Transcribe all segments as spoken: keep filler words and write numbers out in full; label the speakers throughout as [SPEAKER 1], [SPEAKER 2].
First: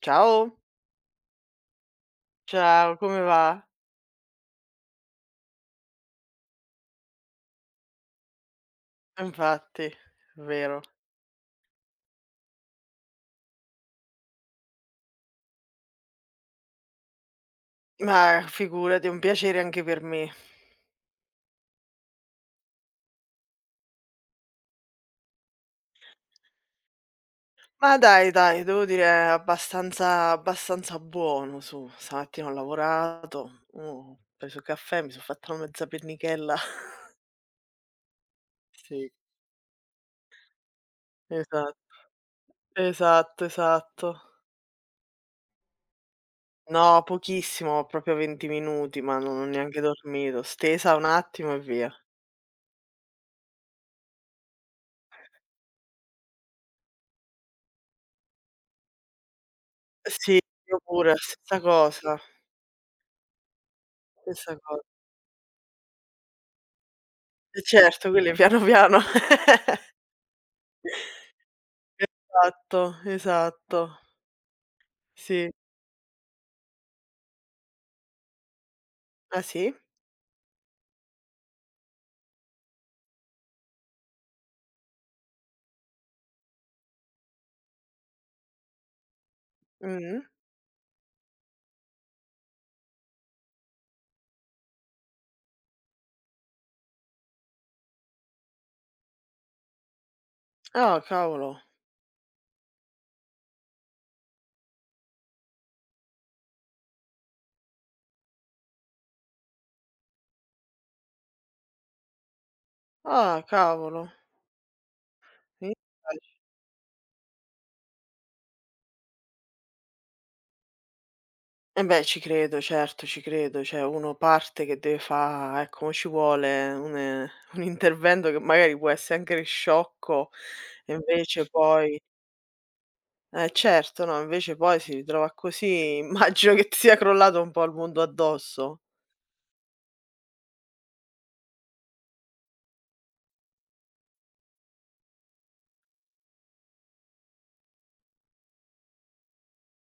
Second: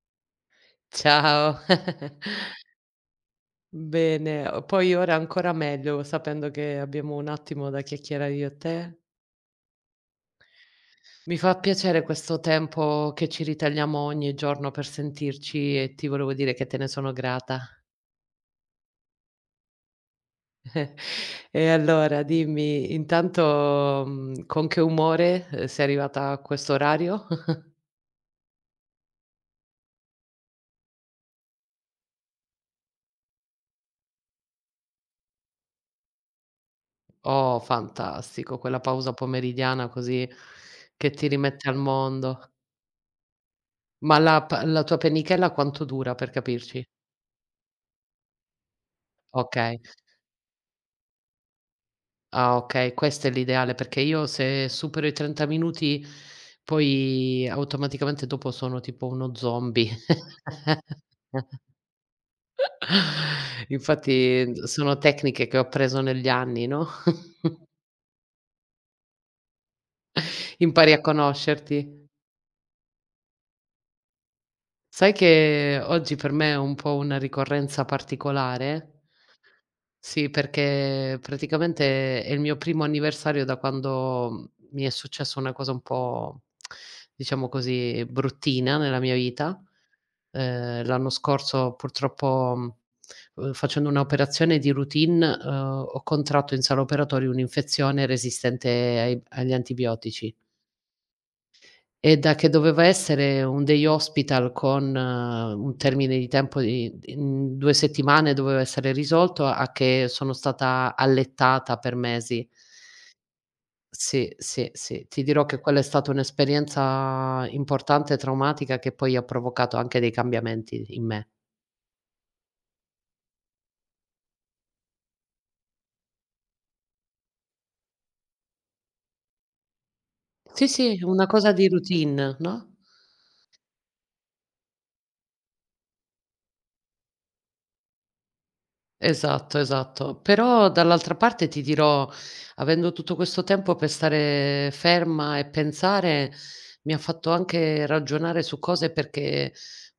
[SPEAKER 1] Ciao,
[SPEAKER 2] Ciao.
[SPEAKER 1] ciao, come va?
[SPEAKER 2] Bene, o poi ora ancora meglio sapendo che abbiamo un attimo da chiacchierare io e te.
[SPEAKER 1] Infatti, è vero.
[SPEAKER 2] Mi fa piacere questo tempo che ci ritagliamo ogni giorno per sentirci e ti volevo dire che te ne sono grata.
[SPEAKER 1] Ma figurati, è un piacere anche per me.
[SPEAKER 2] E allora dimmi, intanto, mhmm, con che umore, ehm, sei arrivata a questo orario?
[SPEAKER 1] Ma dai, dai, devo dire è abbastanza abbastanza buono su. Stamattina ho lavorato, oh, ho preso il caffè, mi sono fatta una mezza pernichella.
[SPEAKER 2] Oh, fantastico, quella
[SPEAKER 1] Sì,
[SPEAKER 2] pausa pomeridiana così che ti rimette
[SPEAKER 1] esatto,
[SPEAKER 2] al mondo.
[SPEAKER 1] esatto, esatto.
[SPEAKER 2] Ma la p la tua pennichella quanto dura, per capirci?
[SPEAKER 1] No, pochissimo, proprio venti minuti, ma non ho neanche
[SPEAKER 2] Okay.
[SPEAKER 1] dormito. Stesa un attimo e via.
[SPEAKER 2] Ah, okay, questo è l'ideale perché io, se supero i trenta minuti, poi automaticamente dopo sono tipo uno zombie.
[SPEAKER 1] Sì, io pure, stessa cosa,
[SPEAKER 2] Infatti,
[SPEAKER 1] stessa
[SPEAKER 2] d
[SPEAKER 1] cosa.
[SPEAKER 2] Sono tecniche che ho appreso negli anni, no,
[SPEAKER 1] E certo, quindi piano piano.
[SPEAKER 2] impari a conoscerti.
[SPEAKER 1] Esatto, esatto.
[SPEAKER 2] Sai
[SPEAKER 1] Sì.
[SPEAKER 2] che oggi per me è un po' una ricorrenza particolare?
[SPEAKER 1] Ah sì?
[SPEAKER 2] Sì, perché praticamente è il mio primo anniversario da quando mi è successa una cosa un po', diciamo così, bruttina nella mia vita.
[SPEAKER 1] Mh.
[SPEAKER 2] Ehm, l'anno scorso, purtroppo, mhmm, uhm, facendo un'operazione di routine, uhm, ho contratto in sala operatori un'infezione resistente ai agli antibiotici,
[SPEAKER 1] Ah cavolo.
[SPEAKER 2] e da che doveva essere un day hospital con eh, un termine di tempo di in due settimane doveva essere risolto, a che sono stata allettata per mesi.
[SPEAKER 1] Ah cavolo.
[SPEAKER 2] Sì, sì, sì. Ti dirò che
[SPEAKER 1] Mi
[SPEAKER 2] quella è stata
[SPEAKER 1] dispiace.
[SPEAKER 2] un'esperienza importante e traumatica, che poi ha provocato anche dei cambiamenti in me.
[SPEAKER 1] Eh beh, ci credo, certo, ci credo. Cioè uno parte che deve fa, ecco, mo ci vuole un ehm, un intervento che magari può essere anche sciocco
[SPEAKER 2] Sì,
[SPEAKER 1] e
[SPEAKER 2] sì, una
[SPEAKER 1] invece
[SPEAKER 2] cosa di
[SPEAKER 1] poi
[SPEAKER 2] routine, no,
[SPEAKER 1] eh certo, no, invece poi si ritrova così, immagino che ti sia crollato un po' il mondo addosso.
[SPEAKER 2] esatto, esatto. Però dall'altra parte, ti dirò, avendo tutto questo tempo per stare ferma e pensare, mi ha fatto anche ragionare su cose perché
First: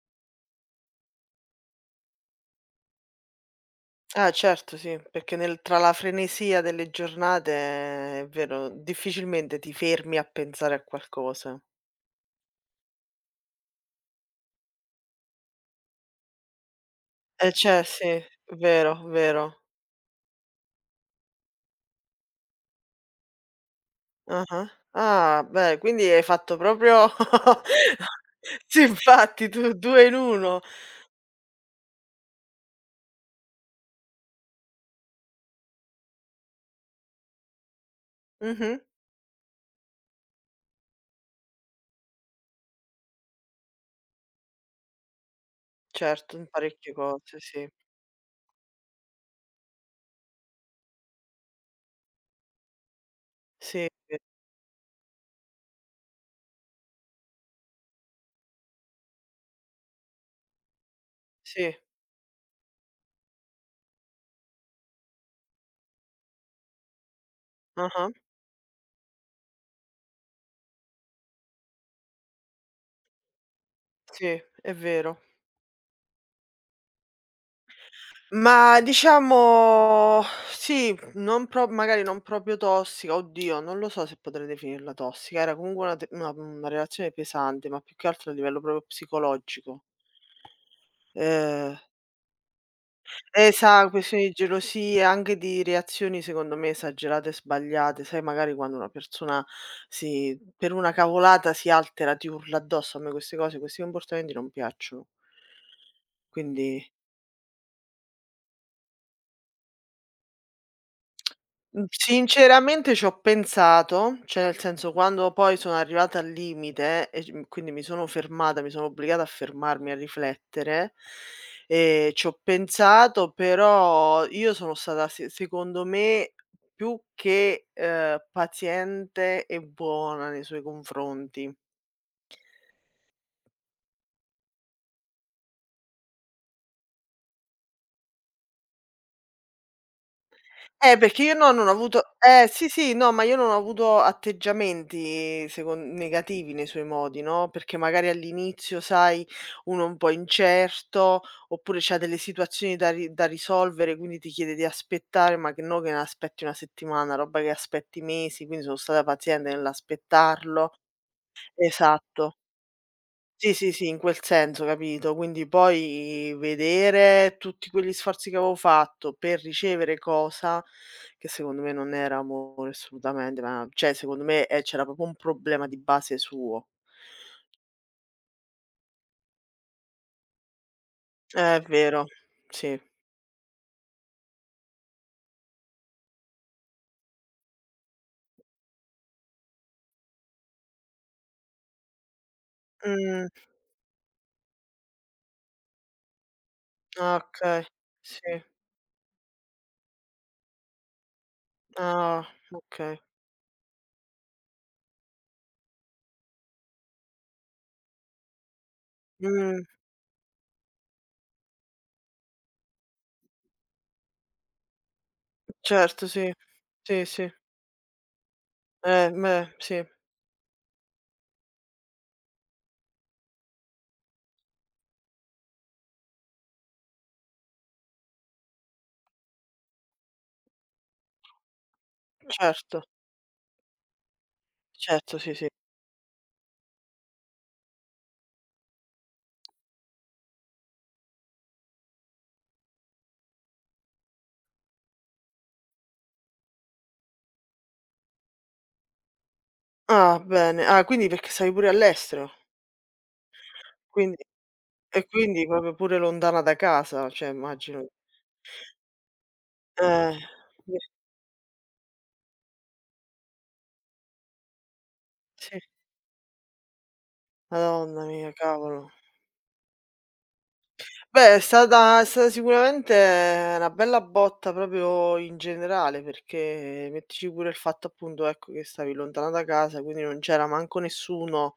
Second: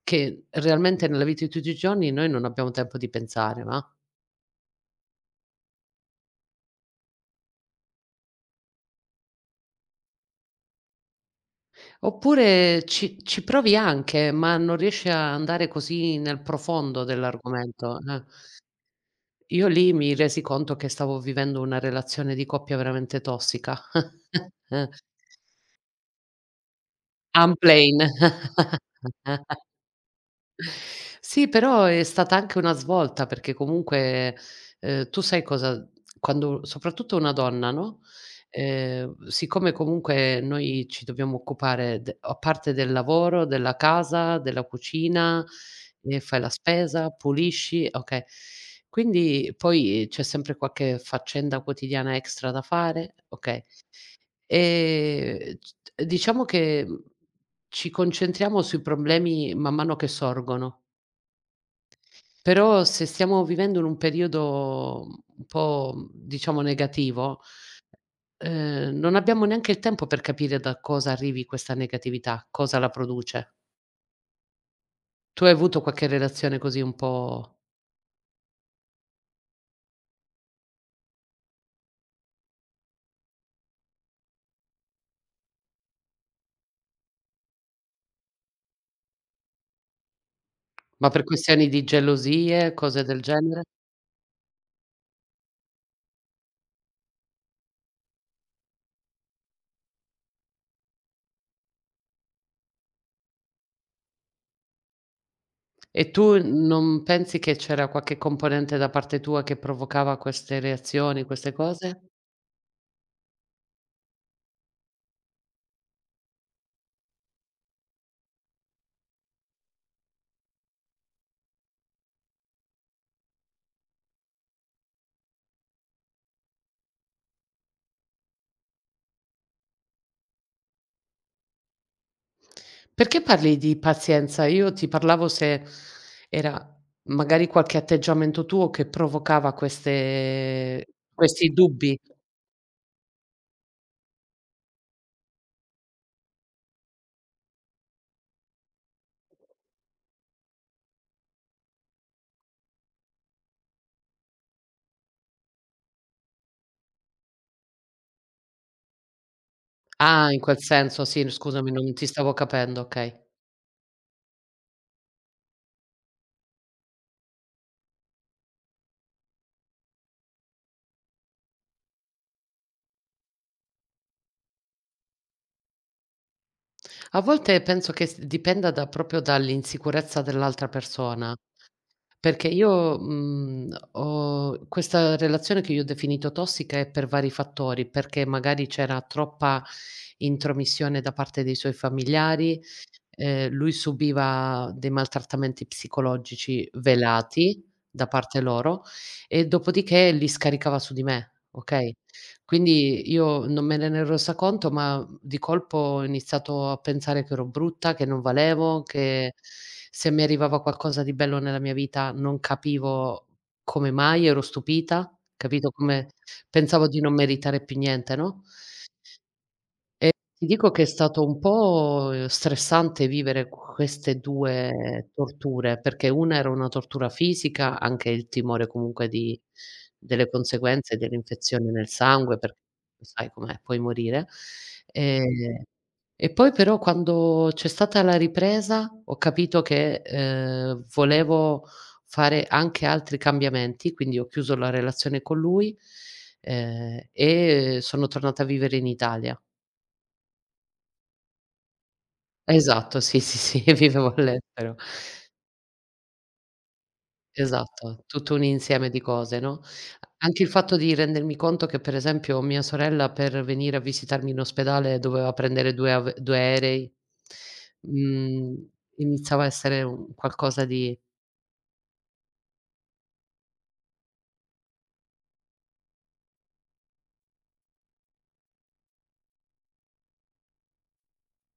[SPEAKER 2] che realmente nella vita di tutti i giorni noi non abbiamo tempo di pensare, va.
[SPEAKER 1] Ah certo sì, perché nel tra la frenesia delle giornate è vero, difficilmente ti fermi a pensare a qualcosa.
[SPEAKER 2] Oppure ci ci provi anche, ma non riesci a andare così nel profondo
[SPEAKER 1] Eh cioè
[SPEAKER 2] dell'argomento,
[SPEAKER 1] sì,
[SPEAKER 2] eh.
[SPEAKER 1] vero, vero.
[SPEAKER 2] Io lì mi resi conto che stavo vivendo una relazione di coppia veramente tossica.
[SPEAKER 1] Ah-ah. Ah. Ah, beh, quindi hai fatto proprio
[SPEAKER 2] Unplane.
[SPEAKER 1] sì, infatti, tu due in uno.
[SPEAKER 2] Sì, però è stata anche una svolta, perché comunque, ehm, tu sai cosa, quando soprattutto una donna, no,
[SPEAKER 1] Mh-mh.
[SPEAKER 2] ehm, siccome comunque noi ci dobbiamo occupare de a parte del lavoro, della casa, della cucina, e
[SPEAKER 1] Certo,
[SPEAKER 2] fai
[SPEAKER 1] in
[SPEAKER 2] la
[SPEAKER 1] parecchie
[SPEAKER 2] spesa,
[SPEAKER 1] cose, sì.
[SPEAKER 2] pulisci, okay. Quindi poi c'è sempre qualche faccenda quotidiana extra da fare, okay.
[SPEAKER 1] Sì, sì,
[SPEAKER 2] Ehm, c Diciamo che, mhmm, ci concentriamo sui problemi man mano che sorgono.
[SPEAKER 1] sì,
[SPEAKER 2] Però se stiamo vivendo in un periodo un po', mhmm, diciamo, negativo,
[SPEAKER 1] ah-ah,
[SPEAKER 2] ehm, non abbiamo neanche il tempo per capire da cosa arrivi questa negatività, cosa la produce.
[SPEAKER 1] sì, è vero.
[SPEAKER 2] Tu hai avuto qualche relazione così un po',
[SPEAKER 1] Ma diciamo sì, non pro magari non proprio tossica, oddio, non lo so se potrei definirla tossica, era comunque una te una una relazione pesante, ma più che altro a livello proprio psicologico.
[SPEAKER 2] ma per questioni
[SPEAKER 1] Ehm,
[SPEAKER 2] di gelosie, cose del genere?
[SPEAKER 1] esa questioni di gelosia, anche di reazioni secondo me esagerate e sbagliate, sai, magari quando una persona si per una cavolata si altera, ti urla addosso, a me queste cose, questi comportamenti non piacciono.
[SPEAKER 2] E tu
[SPEAKER 1] Quindi,
[SPEAKER 2] non pensi che c'era qualche componente da parte tua che provocava queste reazioni, queste
[SPEAKER 1] Mhmm,
[SPEAKER 2] cose?
[SPEAKER 1] sinceramente c'ho pensato, cioè nel senso quando poi sono arrivata al limite e c mhmm, quindi mi sono fermata, mi sono obbligata a fermarmi, a riflettere, ehm, c'ho pensato, però io sono stata se secondo me più che, ehm, paziente e buona nei suoi confronti.
[SPEAKER 2] Perché parli di pazienza? Io ti parlavo se era magari qualche atteggiamento tuo che provocava queste
[SPEAKER 1] Eh, perché io
[SPEAKER 2] questi
[SPEAKER 1] no, non ho
[SPEAKER 2] dubbi.
[SPEAKER 1] avuto eh, sì, sì, no, ma io non ho avuto atteggiamenti secon negativi nei suoi modi, no, perché magari all'inizio, sai, uno è un po' incerto, oppure c'ha delle situazioni da ri da risolvere, quindi ti chiede di aspettare, ma che no, che ne aspetti una settimana, roba che aspetti mesi, quindi sono stata paziente
[SPEAKER 2] Ah, in quel
[SPEAKER 1] nell'aspettarlo.
[SPEAKER 2] senso, sì, scusami, non ti stavo
[SPEAKER 1] Esatto.
[SPEAKER 2] capendo, okay.
[SPEAKER 1] Sì, sì, sì, in quel senso, capito? Quindi poi vedere tutti quegli sforzi che avevo fatto per ricevere cosa, che secondo me non era amore assolutamente, ma cioè secondo me, ehm, c'era proprio un problema di base suo.
[SPEAKER 2] A volte penso che s dipenda da proprio dall'insicurezza dell'altra persona,
[SPEAKER 1] Eh, è vero,
[SPEAKER 2] perché
[SPEAKER 1] sì.
[SPEAKER 2] io, mhmm, ho questa relazione che io ho definito tossica è per vari fattori, perché magari c'era troppa intromissione da parte dei suoi familiari.
[SPEAKER 1] Mh,
[SPEAKER 2] Ehm, lui subiva dei maltrattamenti psicologici
[SPEAKER 1] ah, okay.
[SPEAKER 2] velati da
[SPEAKER 1] Sì.
[SPEAKER 2] parte loro e dopodiché li scaricava su di me, okay?
[SPEAKER 1] Ah, okay.
[SPEAKER 2] Quindi io non me ne ne ero resa conto, ma di colpo ho iniziato a pensare che ero brutta, che non valevo, che
[SPEAKER 1] Mh,
[SPEAKER 2] se mi arrivava qualcosa di bello nella mia vita non capivo come mai, ero stupita, capito,
[SPEAKER 1] certo,
[SPEAKER 2] come
[SPEAKER 1] sì.
[SPEAKER 2] pensavo di
[SPEAKER 1] Sì,
[SPEAKER 2] non
[SPEAKER 1] sì.
[SPEAKER 2] meritare più niente, no?
[SPEAKER 1] Eh, beh, sì,
[SPEAKER 2] E ti dico che è stato un po', ehm, stressante vivere queste due torture, perché una era una tortura fisica, anche il timore comunque di delle conseguenze dell'infezione nel sangue, perché
[SPEAKER 1] certo.
[SPEAKER 2] sai com'è, puoi morire.
[SPEAKER 1] Certo, sì, sì.
[SPEAKER 2] Ehm, e poi però quando c'è stata la ripresa ho capito che, ehm, volevo fare anche altri cambiamenti, quindi ho chiuso la relazione con lui, ehm, e sono tornata a vivere in Italia.
[SPEAKER 1] Ah, bene. Ah, quindi perché stavi pure all'estero?
[SPEAKER 2] Esatto, sì, sì, sì, vivevo
[SPEAKER 1] Quindi
[SPEAKER 2] all'estero.
[SPEAKER 1] E quindi proprio pure lontana da casa, cioè immagino.
[SPEAKER 2] Esatto, tutto un insieme di cose, no,
[SPEAKER 1] Eh,
[SPEAKER 2] anche il fatto
[SPEAKER 1] sì,
[SPEAKER 2] di rendermi conto che, per esempio, mia sorella per venire a visitarmi in ospedale doveva
[SPEAKER 1] sì.
[SPEAKER 2] prendere due av due aerei,
[SPEAKER 1] Madonna mia,
[SPEAKER 2] mhmm,
[SPEAKER 1] cavolo.
[SPEAKER 2] iniziava a essere un qualcosa di.
[SPEAKER 1] Beh, è stata è stata sicuramente una bella botta proprio in generale, perché mettici pure il fatto, appunto, ecco, che stavi lontana da casa, quindi non c'era manco nessuno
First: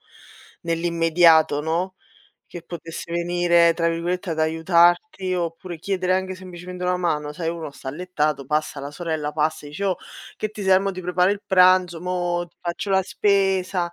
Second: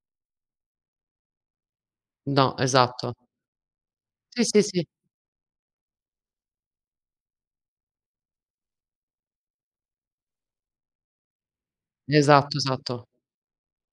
[SPEAKER 1] nell'immediato, no,
[SPEAKER 2] No,
[SPEAKER 1] che potesse
[SPEAKER 2] esatto.
[SPEAKER 1] venire, tra virgolette, ad
[SPEAKER 2] Sì, sì, sì,
[SPEAKER 1] aiutarti, oppure chiedere anche semplicemente una mano, sai, uno sta allettato, passa la sorella, passa e dice: "Oh, che ti serve? Mo' ti preparo il pranzo, mo' ti
[SPEAKER 2] esatto,
[SPEAKER 1] faccio la
[SPEAKER 2] esatto.
[SPEAKER 1] spesa",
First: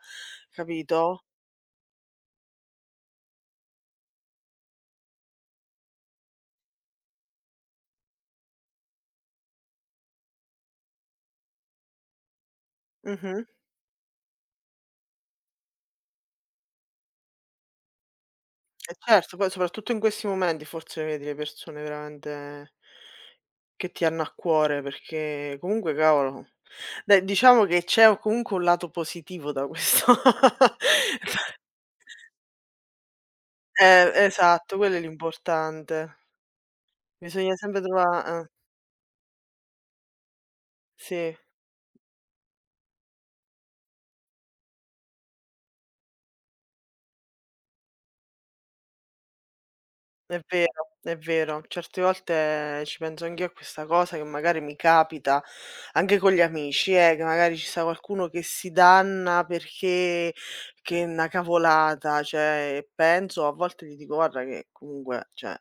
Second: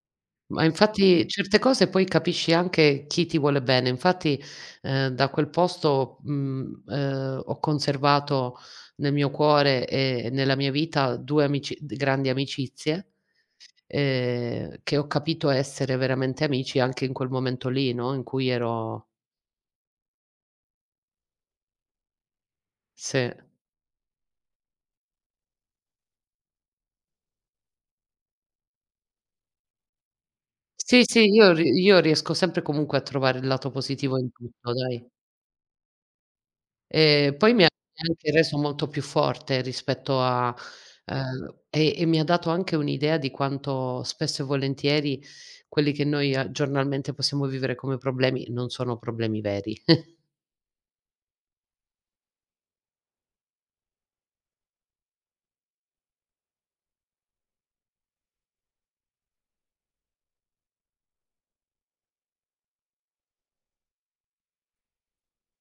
[SPEAKER 2] Ma
[SPEAKER 1] capito?
[SPEAKER 2] infatti certe cose poi capisci anche chi ti vuole bene. Infatti, ehm, da quel posto, mhmm, ehm, ho conservato nel mio cuore e nella mia vita due amici, d grandi amicizie,
[SPEAKER 1] Mh-mh.
[SPEAKER 2] ehm, che ho capito essere veramente amici anche in quel momento lì, no, in cui
[SPEAKER 1] E
[SPEAKER 2] ero,
[SPEAKER 1] certo, poi soprattutto in questi momenti forse vedi le persone veramente
[SPEAKER 2] sì.
[SPEAKER 1] che ti hanno a cuore, perché comunque cavolo, dai, diciamo che c'è o comunque un lato positivo da questo.
[SPEAKER 2] Sì, sì, io ri io riesco sempre comunque a trovare il lato
[SPEAKER 1] Eh,
[SPEAKER 2] positivo in tutto,
[SPEAKER 1] esatto, quello è
[SPEAKER 2] dai.
[SPEAKER 1] l'importante.
[SPEAKER 2] Ehm, poi
[SPEAKER 1] Bisogna
[SPEAKER 2] mi ha
[SPEAKER 1] sempre
[SPEAKER 2] anche
[SPEAKER 1] trova eh,
[SPEAKER 2] reso molto più forte rispetto a,
[SPEAKER 1] sì,
[SPEAKER 2] ehm, e e mi ha dato anche un'idea di quanto spesso e volentieri quelli che noi a giornalmente possiamo vivere come problemi non sono problemi veri.
[SPEAKER 1] è vero, è vero. Certe volte ci penso anch'io a questa cosa, che magari mi capita anche con gli amici, eh, che magari ci sta qualcuno che si danna perché, che è 'na cavolata, cioè penso a volte gli dico: "Guarda che comunque, cioè,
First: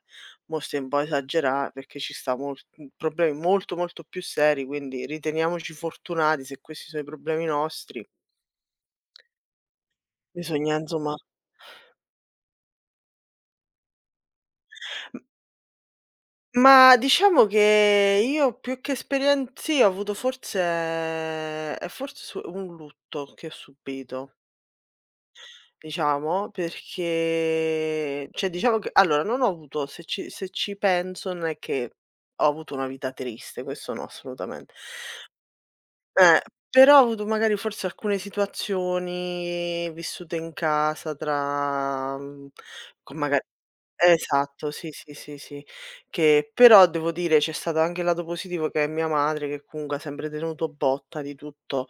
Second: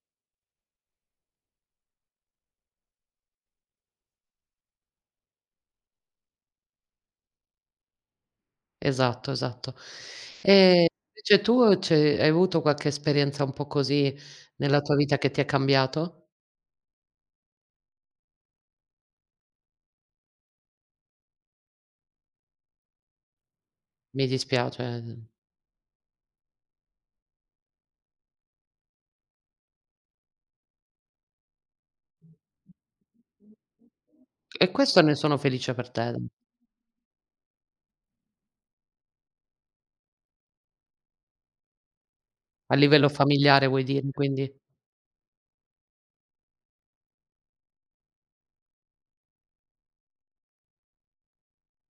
[SPEAKER 1] mo' stai un po' a esagerà perché ci sta mol mhmm, problemi molto, molto più seri, quindi riteniamoci fortunati se questi sono i problemi nostri."
[SPEAKER 2] Esatto, esatto.
[SPEAKER 1] Bisogna,
[SPEAKER 2] Ehm,
[SPEAKER 1] insomma.
[SPEAKER 2] Invece tu c'è hai avuto qualche esperienza un po' così nella tua vita che ti ha cambiato?
[SPEAKER 1] Ma diciamo che io più che esperien sì, ho avuto forse è forse su un lutto che ho
[SPEAKER 2] Mi
[SPEAKER 1] subito,
[SPEAKER 2] dispiace, mhmm.
[SPEAKER 1] diciamo, perché cioè diciamo che allora non ho avuto, se ci se ci penso non è che ho avuto una vita triste, questo no
[SPEAKER 2] E
[SPEAKER 1] assolutamente.
[SPEAKER 2] questo, ne sono felice per te.
[SPEAKER 1] Eh, però ho avuto magari forse alcune situazioni vissute in casa tra, mhmm,
[SPEAKER 2] A livello
[SPEAKER 1] con maga.
[SPEAKER 2] familiare vuoi dire, quindi.
[SPEAKER 1] Esatto, sì, sì, sì, sì. Che però devo dire c'è stato anche il lato positivo che è mia madre che comunque ha sempre tenuto botta di tutto,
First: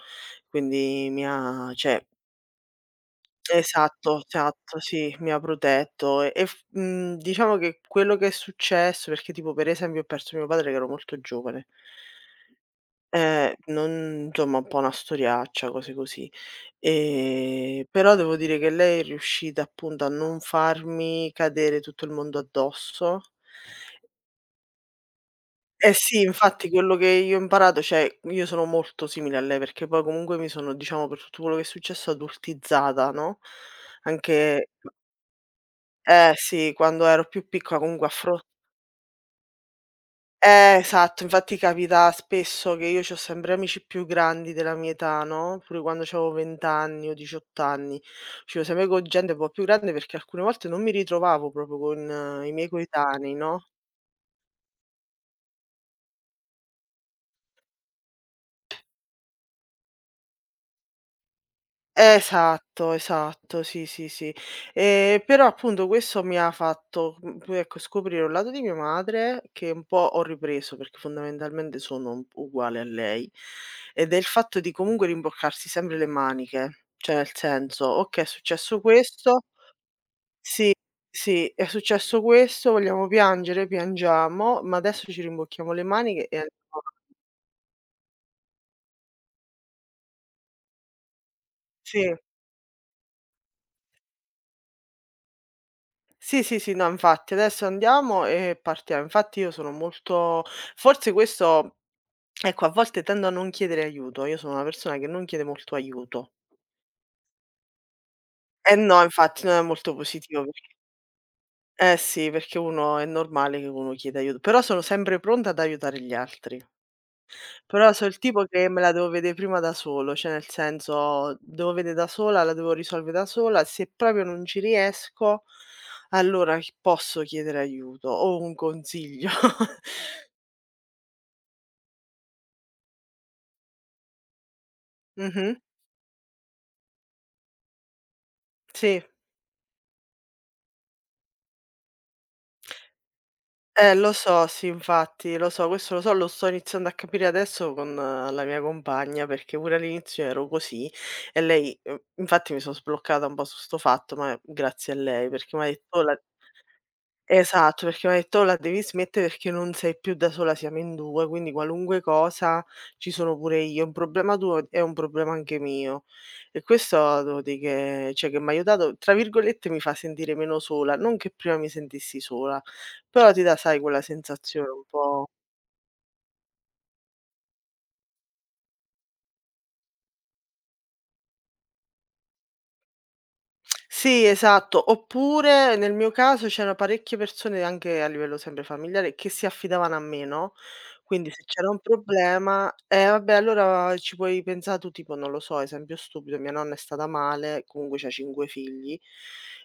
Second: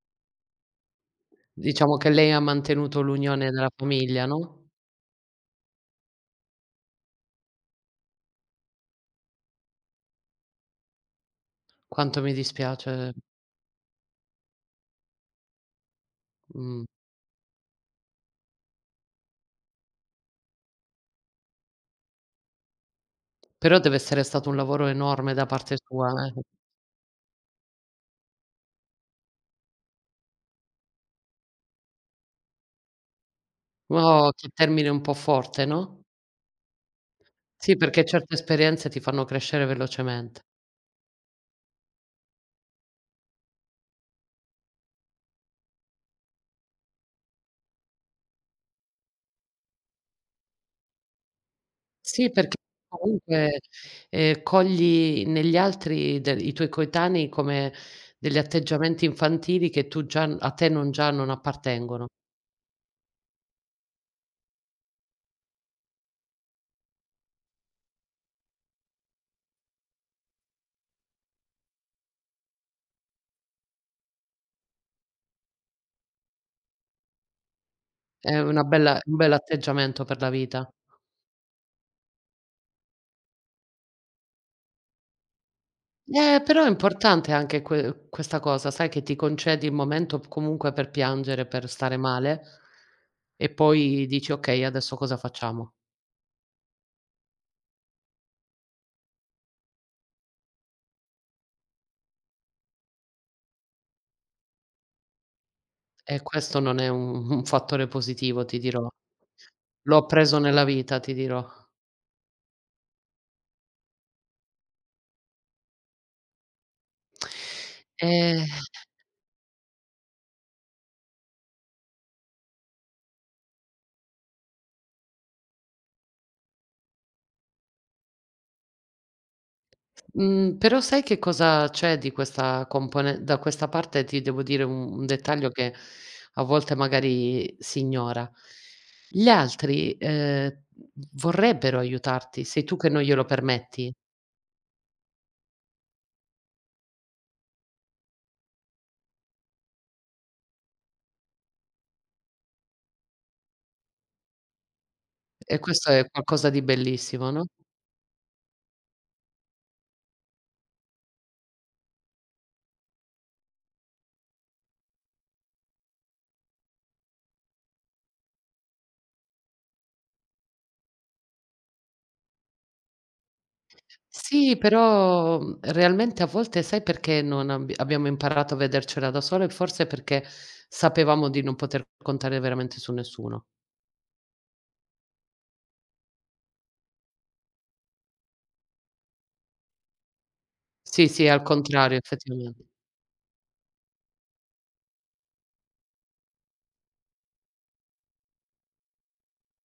[SPEAKER 1] quindi mi ha,
[SPEAKER 2] Diciamo
[SPEAKER 1] cioè,
[SPEAKER 2] che lei ha mantenuto l'unione della
[SPEAKER 1] esatto,
[SPEAKER 2] famiglia, no,
[SPEAKER 1] esatto, sì, mi ha protetto e e f mhmm, diciamo che quello che è successo perché tipo per esempio ho perso mio padre che ero molto giovane.
[SPEAKER 2] quanto mi dispiace,
[SPEAKER 1] Ehm, non insomma, un po' una storiaccia, cose così.
[SPEAKER 2] mhmm,
[SPEAKER 1] Ehm, però devo dire che lei è riuscita appunto a non farmi cadere tutto il mondo addosso.
[SPEAKER 2] però deve essere stato un lavoro enorme da parte
[SPEAKER 1] Eh
[SPEAKER 2] sua,
[SPEAKER 1] sì,
[SPEAKER 2] eh.
[SPEAKER 1] infatti, quello che io ho imparato, cioè, io sono molto simile a lei, perché poi comunque mi sono, diciamo, per tutto quello che è successo adultizzata, no,
[SPEAKER 2] Oh, che
[SPEAKER 1] anche
[SPEAKER 2] termine un po' forte, no,
[SPEAKER 1] eh sì, quando ero più
[SPEAKER 2] sì,
[SPEAKER 1] piccola comunque
[SPEAKER 2] perché
[SPEAKER 1] a
[SPEAKER 2] certe
[SPEAKER 1] fro
[SPEAKER 2] esperienze ti fanno crescere velocemente.
[SPEAKER 1] eh esatto, infatti capita spesso che io c'ho sempre amici più grandi della mia età, no, pure quando c'avevo venti anni o diciotto anni, uscivo sempre con gente un po' più grande perché alcune volte non mi ritrovavo proprio con
[SPEAKER 2] Sì,
[SPEAKER 1] eh, i
[SPEAKER 2] perché
[SPEAKER 1] miei coetanei,
[SPEAKER 2] comunque,
[SPEAKER 1] no?
[SPEAKER 2] ehm, cogli negli altri del i tuoi coetanei come degli atteggiamenti infantili che tu già a te non già non appartengono.
[SPEAKER 1] Esatto, esatto, sì, sì, sì. Ehm, però appunto questo mi ha fatto, mhmm, poi ecco scoprire un lato di mia madre che un po' ho ripreso, perché fondamentalmente sono un p uguale a lei, ed è il fatto di comunque rimboccarsi sempre le maniche. Cioè nel senso: "Okay, è
[SPEAKER 2] È una
[SPEAKER 1] successo
[SPEAKER 2] bella un
[SPEAKER 1] questo",
[SPEAKER 2] bell'atteggiamento per la vita.
[SPEAKER 1] sì, sì, "è successo questo, vogliamo piangere? Piangiamo, ma adesso ci rimbocchiamo le maniche
[SPEAKER 2] Eh,
[SPEAKER 1] e",
[SPEAKER 2] però è importante anche que questa cosa, sai, che ti concedi il momento p comunque per piangere, per stare
[SPEAKER 1] sì.
[SPEAKER 2] male, e poi dici: "Okay, adesso cosa facciamo?"
[SPEAKER 1] Sì, sì, sì, no, infatti adesso andiamo e partiamo. Infatti io sono molto, forse questo, ecco, a volte tendo a non chiedere aiuto. Io sono una persona che non chiede molto
[SPEAKER 2] E
[SPEAKER 1] aiuto.
[SPEAKER 2] questo non è un un fattore positivo, ti
[SPEAKER 1] Eh
[SPEAKER 2] dirò.
[SPEAKER 1] no, infatti non è molto
[SPEAKER 2] L'ho appreso
[SPEAKER 1] positivo
[SPEAKER 2] nella
[SPEAKER 1] perché
[SPEAKER 2] vita, ti dirò.
[SPEAKER 1] eh sì, perché uno è normale che uno chieda aiuto, però sono sempre pronta ad aiutare gli altri. Però so' il tipo
[SPEAKER 2] Eh.
[SPEAKER 1] che me la devo vedè prima da solo, cioè nel senso devo vedè da sola, la devo risolvere da sola, se proprio non ci riesco allora ch posso chiedere aiuto o un consiglio.
[SPEAKER 2] Mhmm, Però sai che cosa c'è di questa compone da questa parte, ti devo dire un un dettaglio
[SPEAKER 1] Mh-mh.
[SPEAKER 2] che a volte magari si ignora.
[SPEAKER 1] Sì.
[SPEAKER 2] Gli altri, ehm, vorrebbero aiutarti, sei tu che non glielo
[SPEAKER 1] Eh,
[SPEAKER 2] permetti,
[SPEAKER 1] lo so, sì, infatti, lo so, questo lo so, lo sto iniziando a capire adesso con la mia compagna, perché pure all'inizio ero così e lei, uhm infatti mi sono sbloccata un po' su 'sto fatto, ma grazie a lei, perché
[SPEAKER 2] e
[SPEAKER 1] m'ha
[SPEAKER 2] questo
[SPEAKER 1] detto: "Oh,
[SPEAKER 2] è
[SPEAKER 1] la".
[SPEAKER 2] qualcosa di bellissimo, no?
[SPEAKER 1] Esatto, perché mi ha detto: "Oh, la devi smettere perché non sei più da sola, siamo in due, quindi qualunque cosa ci sono pure io. Un problema tuo è un problema anche mio". E questo devo dì che, cioè, che m'ha aiutato, tra virgolette, "mi fa sentire meno sola", non che prima mi sentissi sola, però ti dà, sai, quella
[SPEAKER 2] Sì,
[SPEAKER 1] sensazione un po'.
[SPEAKER 2] però, mhmm, realmente a volte sai perché non abbi abbiamo imparato a vedercela da sole? Forse perché sapevamo di non poter contare veramente su nessuno.
[SPEAKER 1] Sì, esatto. Oppure nel mio caso c'erano parecchie persone, anche a livello sempre familiare, che si affidavano a me, no,
[SPEAKER 2] Sì, sì,
[SPEAKER 1] quindi se
[SPEAKER 2] al
[SPEAKER 1] c'era un
[SPEAKER 2] contrario, effettivamente.
[SPEAKER 1] problema, eh, vabbè, allora ci puoi pensa' tu, tipo non lo so, esempio stupido, mia nonna è stata male, comunque c'ha cinque figli,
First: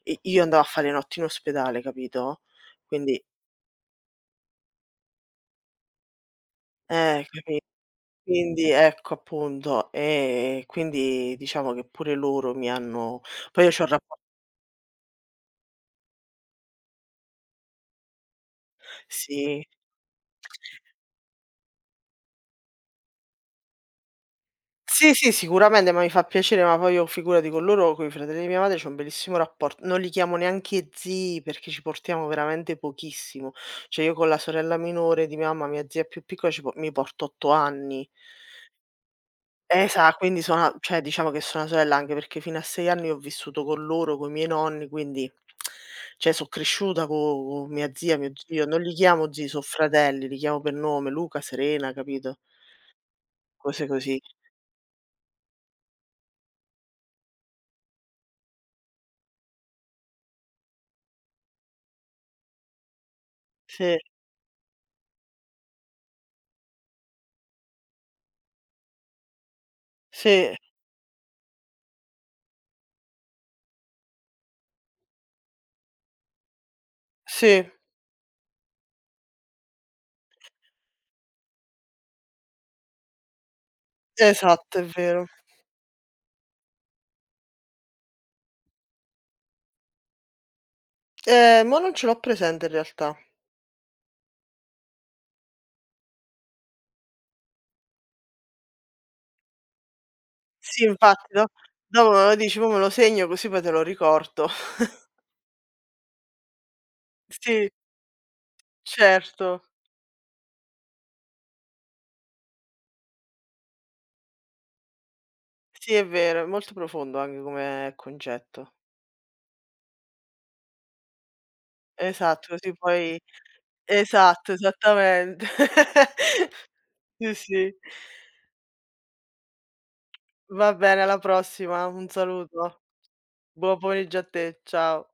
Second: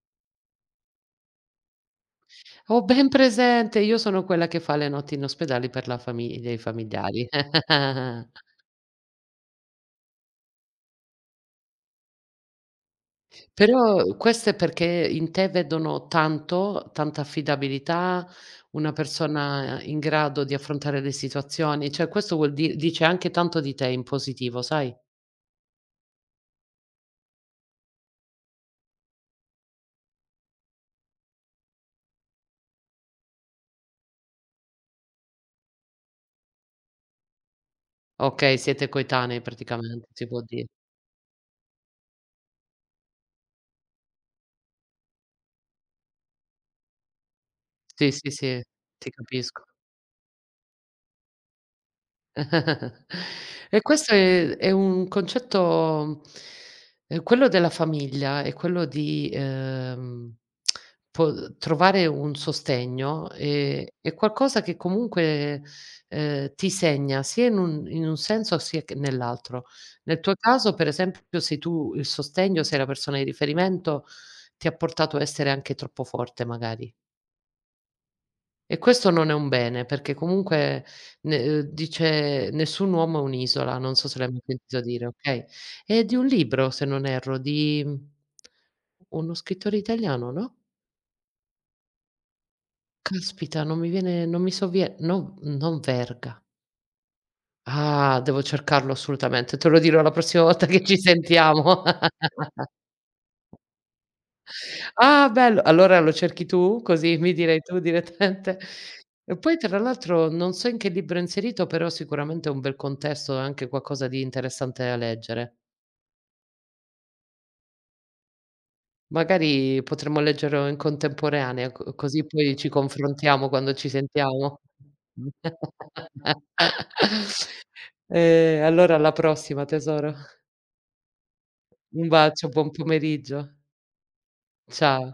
[SPEAKER 1] i io andavo a fare le notti in ospedale, capito,
[SPEAKER 2] Ho ben
[SPEAKER 1] quindi
[SPEAKER 2] presente, io sono quella che fa le notti in ospedale per la famiglia e i
[SPEAKER 1] eh,
[SPEAKER 2] familiari.
[SPEAKER 1] capi quindi, ecco, appunto, ehm, quindi diciamo che pure loro mi hanno, poi io c'ho un
[SPEAKER 2] Però
[SPEAKER 1] rappo,
[SPEAKER 2] questo è perché in te vedono tanto, tanta affidabilità, una
[SPEAKER 1] sì.
[SPEAKER 2] persona in grado di affrontare le situazioni, cioè questo vuol di dice anche tanto di te in positivo, sai?
[SPEAKER 1] Sì, sì, sicuramente, ma mi fa piacere, ma poi io figurati con loro, coi fratelli di mia madre, c'ho un bellissimo rapport, non li chiamo neanche zii, perché ci portiamo veramente pochissimo. Cioè, io con la sorella minore di mia mamma, mia zia più piccola, ci po mi porto otto anni.
[SPEAKER 2] Okay, siete coetanei praticamente,
[SPEAKER 1] Esa
[SPEAKER 2] si
[SPEAKER 1] quindi
[SPEAKER 2] può
[SPEAKER 1] sono,
[SPEAKER 2] dire.
[SPEAKER 1] a cioè, diciamo che sono una sorella, anche perché fino a sei anni ho vissuto con loro, coi miei nonni, quindi, cioè, so' cresciuta co co' mia
[SPEAKER 2] Sì,
[SPEAKER 1] zia, mio
[SPEAKER 2] sì, sì,
[SPEAKER 1] zio. Non li
[SPEAKER 2] ti
[SPEAKER 1] chiamo zii, so'
[SPEAKER 2] capisco.
[SPEAKER 1] fratelli, li chiamo per nome: Luca, Serena, capito?
[SPEAKER 2] E
[SPEAKER 1] Cose
[SPEAKER 2] questo
[SPEAKER 1] così.
[SPEAKER 2] è è un concetto, ehm, quello della famiglia e quello di, ehm, po trovare un sostegno, ehm,
[SPEAKER 1] Sì,
[SPEAKER 2] è qualcosa che comunque, ehm, ti segna sia in un in un senso sia che nell'altro. Nel tuo
[SPEAKER 1] sì,
[SPEAKER 2] caso, per esempio, sei tu il sostegno, sei la persona di riferimento, ti ha portato a essere anche troppo forte magari.
[SPEAKER 1] sì.
[SPEAKER 2] E questo non è un bene, perché comunque ne uhm, dice: "Nessun uomo è un'isola", non so se l'hai mai
[SPEAKER 1] Esatto,
[SPEAKER 2] sentito
[SPEAKER 1] è
[SPEAKER 2] dire,
[SPEAKER 1] vero.
[SPEAKER 2] okay? È di un libro, se non erro, di uno scrittore italiano, no?
[SPEAKER 1] Ehm, mo' non ce l'ho presente in realtà.
[SPEAKER 2] Caspita, non mi viene, non mi sovvie, no, non Verga. Ah, devo cercarlo assolutamente, te lo dirò la prossima volta
[SPEAKER 1] Sì,
[SPEAKER 2] che ci
[SPEAKER 1] infatti, do
[SPEAKER 2] sentiamo.
[SPEAKER 1] dopo me lo dici, mo' me lo segno così poi te lo ricordo.
[SPEAKER 2] Ah bello, allora lo cerchi tu? Così mi direi
[SPEAKER 1] Sì,
[SPEAKER 2] tu direttamente. E poi
[SPEAKER 1] certo.
[SPEAKER 2] tra l'altro non so in che libro è inserito, però sicuramente è un bel contesto e anche qualcosa di interessante da leggere.
[SPEAKER 1] Sì, è vero, è molto profondo anche come concetto.
[SPEAKER 2] Magari potremmo leggerlo in contemporanea, co così
[SPEAKER 1] Esatto,
[SPEAKER 2] poi ci
[SPEAKER 1] così poi
[SPEAKER 2] confrontiamo quando ci
[SPEAKER 1] esatto,
[SPEAKER 2] sentiamo.
[SPEAKER 1] esattamente. Sì, sì.
[SPEAKER 2] E allora alla prossima, tesoro.
[SPEAKER 1] Va bene, alla prossima. Un
[SPEAKER 2] Un bacio, buon
[SPEAKER 1] saluto.
[SPEAKER 2] pomeriggio.
[SPEAKER 1] Buon pomeriggio a te.
[SPEAKER 2] Ciao.
[SPEAKER 1] Ciao.